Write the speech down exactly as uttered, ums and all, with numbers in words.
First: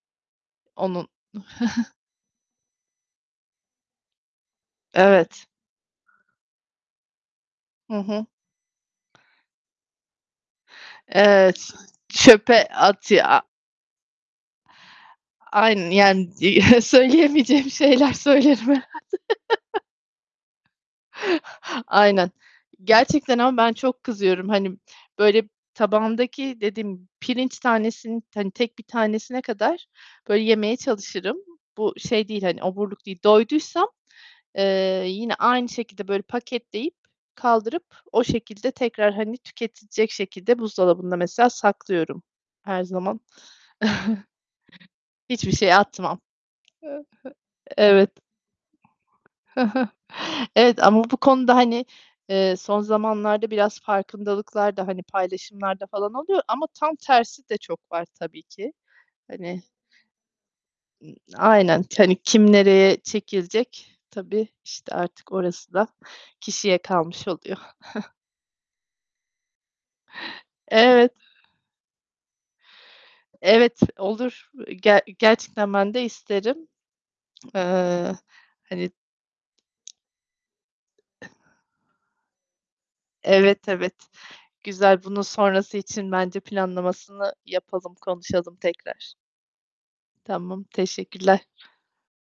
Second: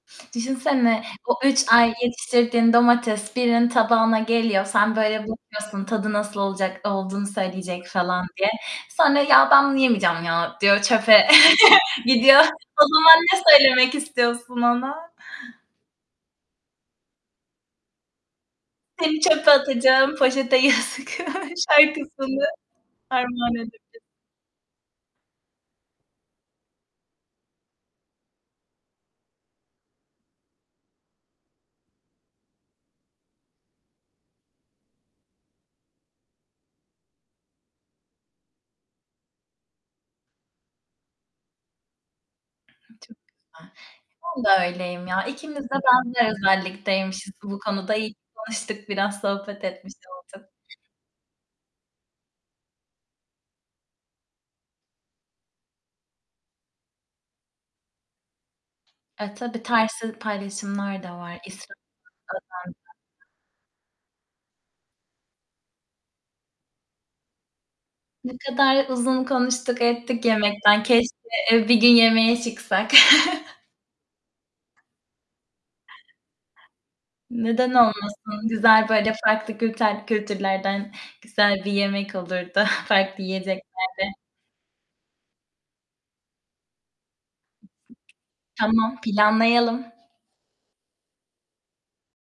Düşünsene, Onun o üç ay yetiştirdiğin domates birinin tabağına geliyor. Sen böyle Evet. bakıyorsun tadı nasıl olacak olduğunu söyleyecek Hı falan hı. diye. Sonra "Ya, ben bunu yemeyeceğim ya" diyor çöpe Evet, gidiyor. çöpe O zaman atıyor, ne a söylemek istiyorsun ona? Aynen yani söyleyemeyeceğim şeyler söylerim herhâlde. Seni çöpe atacağım, poşete yazık Aynen. şarkısını Gerçekten armağan ama ben edebilirsin. çok kızıyorum hani böyle tabağımdaki dediğim pirinç tanesinin hani tek bir tanesine kadar böyle yemeye çalışırım. Bu şey değil hani oburluk değil. Doyduysam, eee, yine aynı şekilde böyle paketleyip, kaldırıp o şekilde tekrar hani tüketilecek şekilde buzdolabında mesela saklıyorum her Imm, çok zaman. güzel. Ben de öyleyim ya. Hiçbir İkimiz şey de atmam. benzer Hı hı. özellikteymişiz bu konuda. İyi Evet. ki tanıştık biraz sohbet etmiş olduk. Evet ama bu konuda hani, ııı, son zamanlarda biraz farkındalıklar da hani paylaşımlar da falan oluyor ama tam tersi de çok var tabii ki. E, Hani tabii tersi paylaşımlar Imm, da var. aynen. Hani kim nereye [unintelligible] çekilecek... Tabii işte artık orası da kişiye kalmış oluyor. Ne kadar uzun konuştuk ettik yemekten. Evet. Keşke, eee, bir gün yemeğe çıksak. Evet, olur. Ger gerçekten ben de isterim. Neden Iıı, olmasın? Güzel, hani böyle farklı külter kültürlerden güzel bir yemek olurdu, farklı Evet, evet, yiyeceklerle. güzel. Bunun sonrası için bence planlamasını yapalım, konuşalım Tamam, tekrar. planlayalım. Tamam, teşekkürler.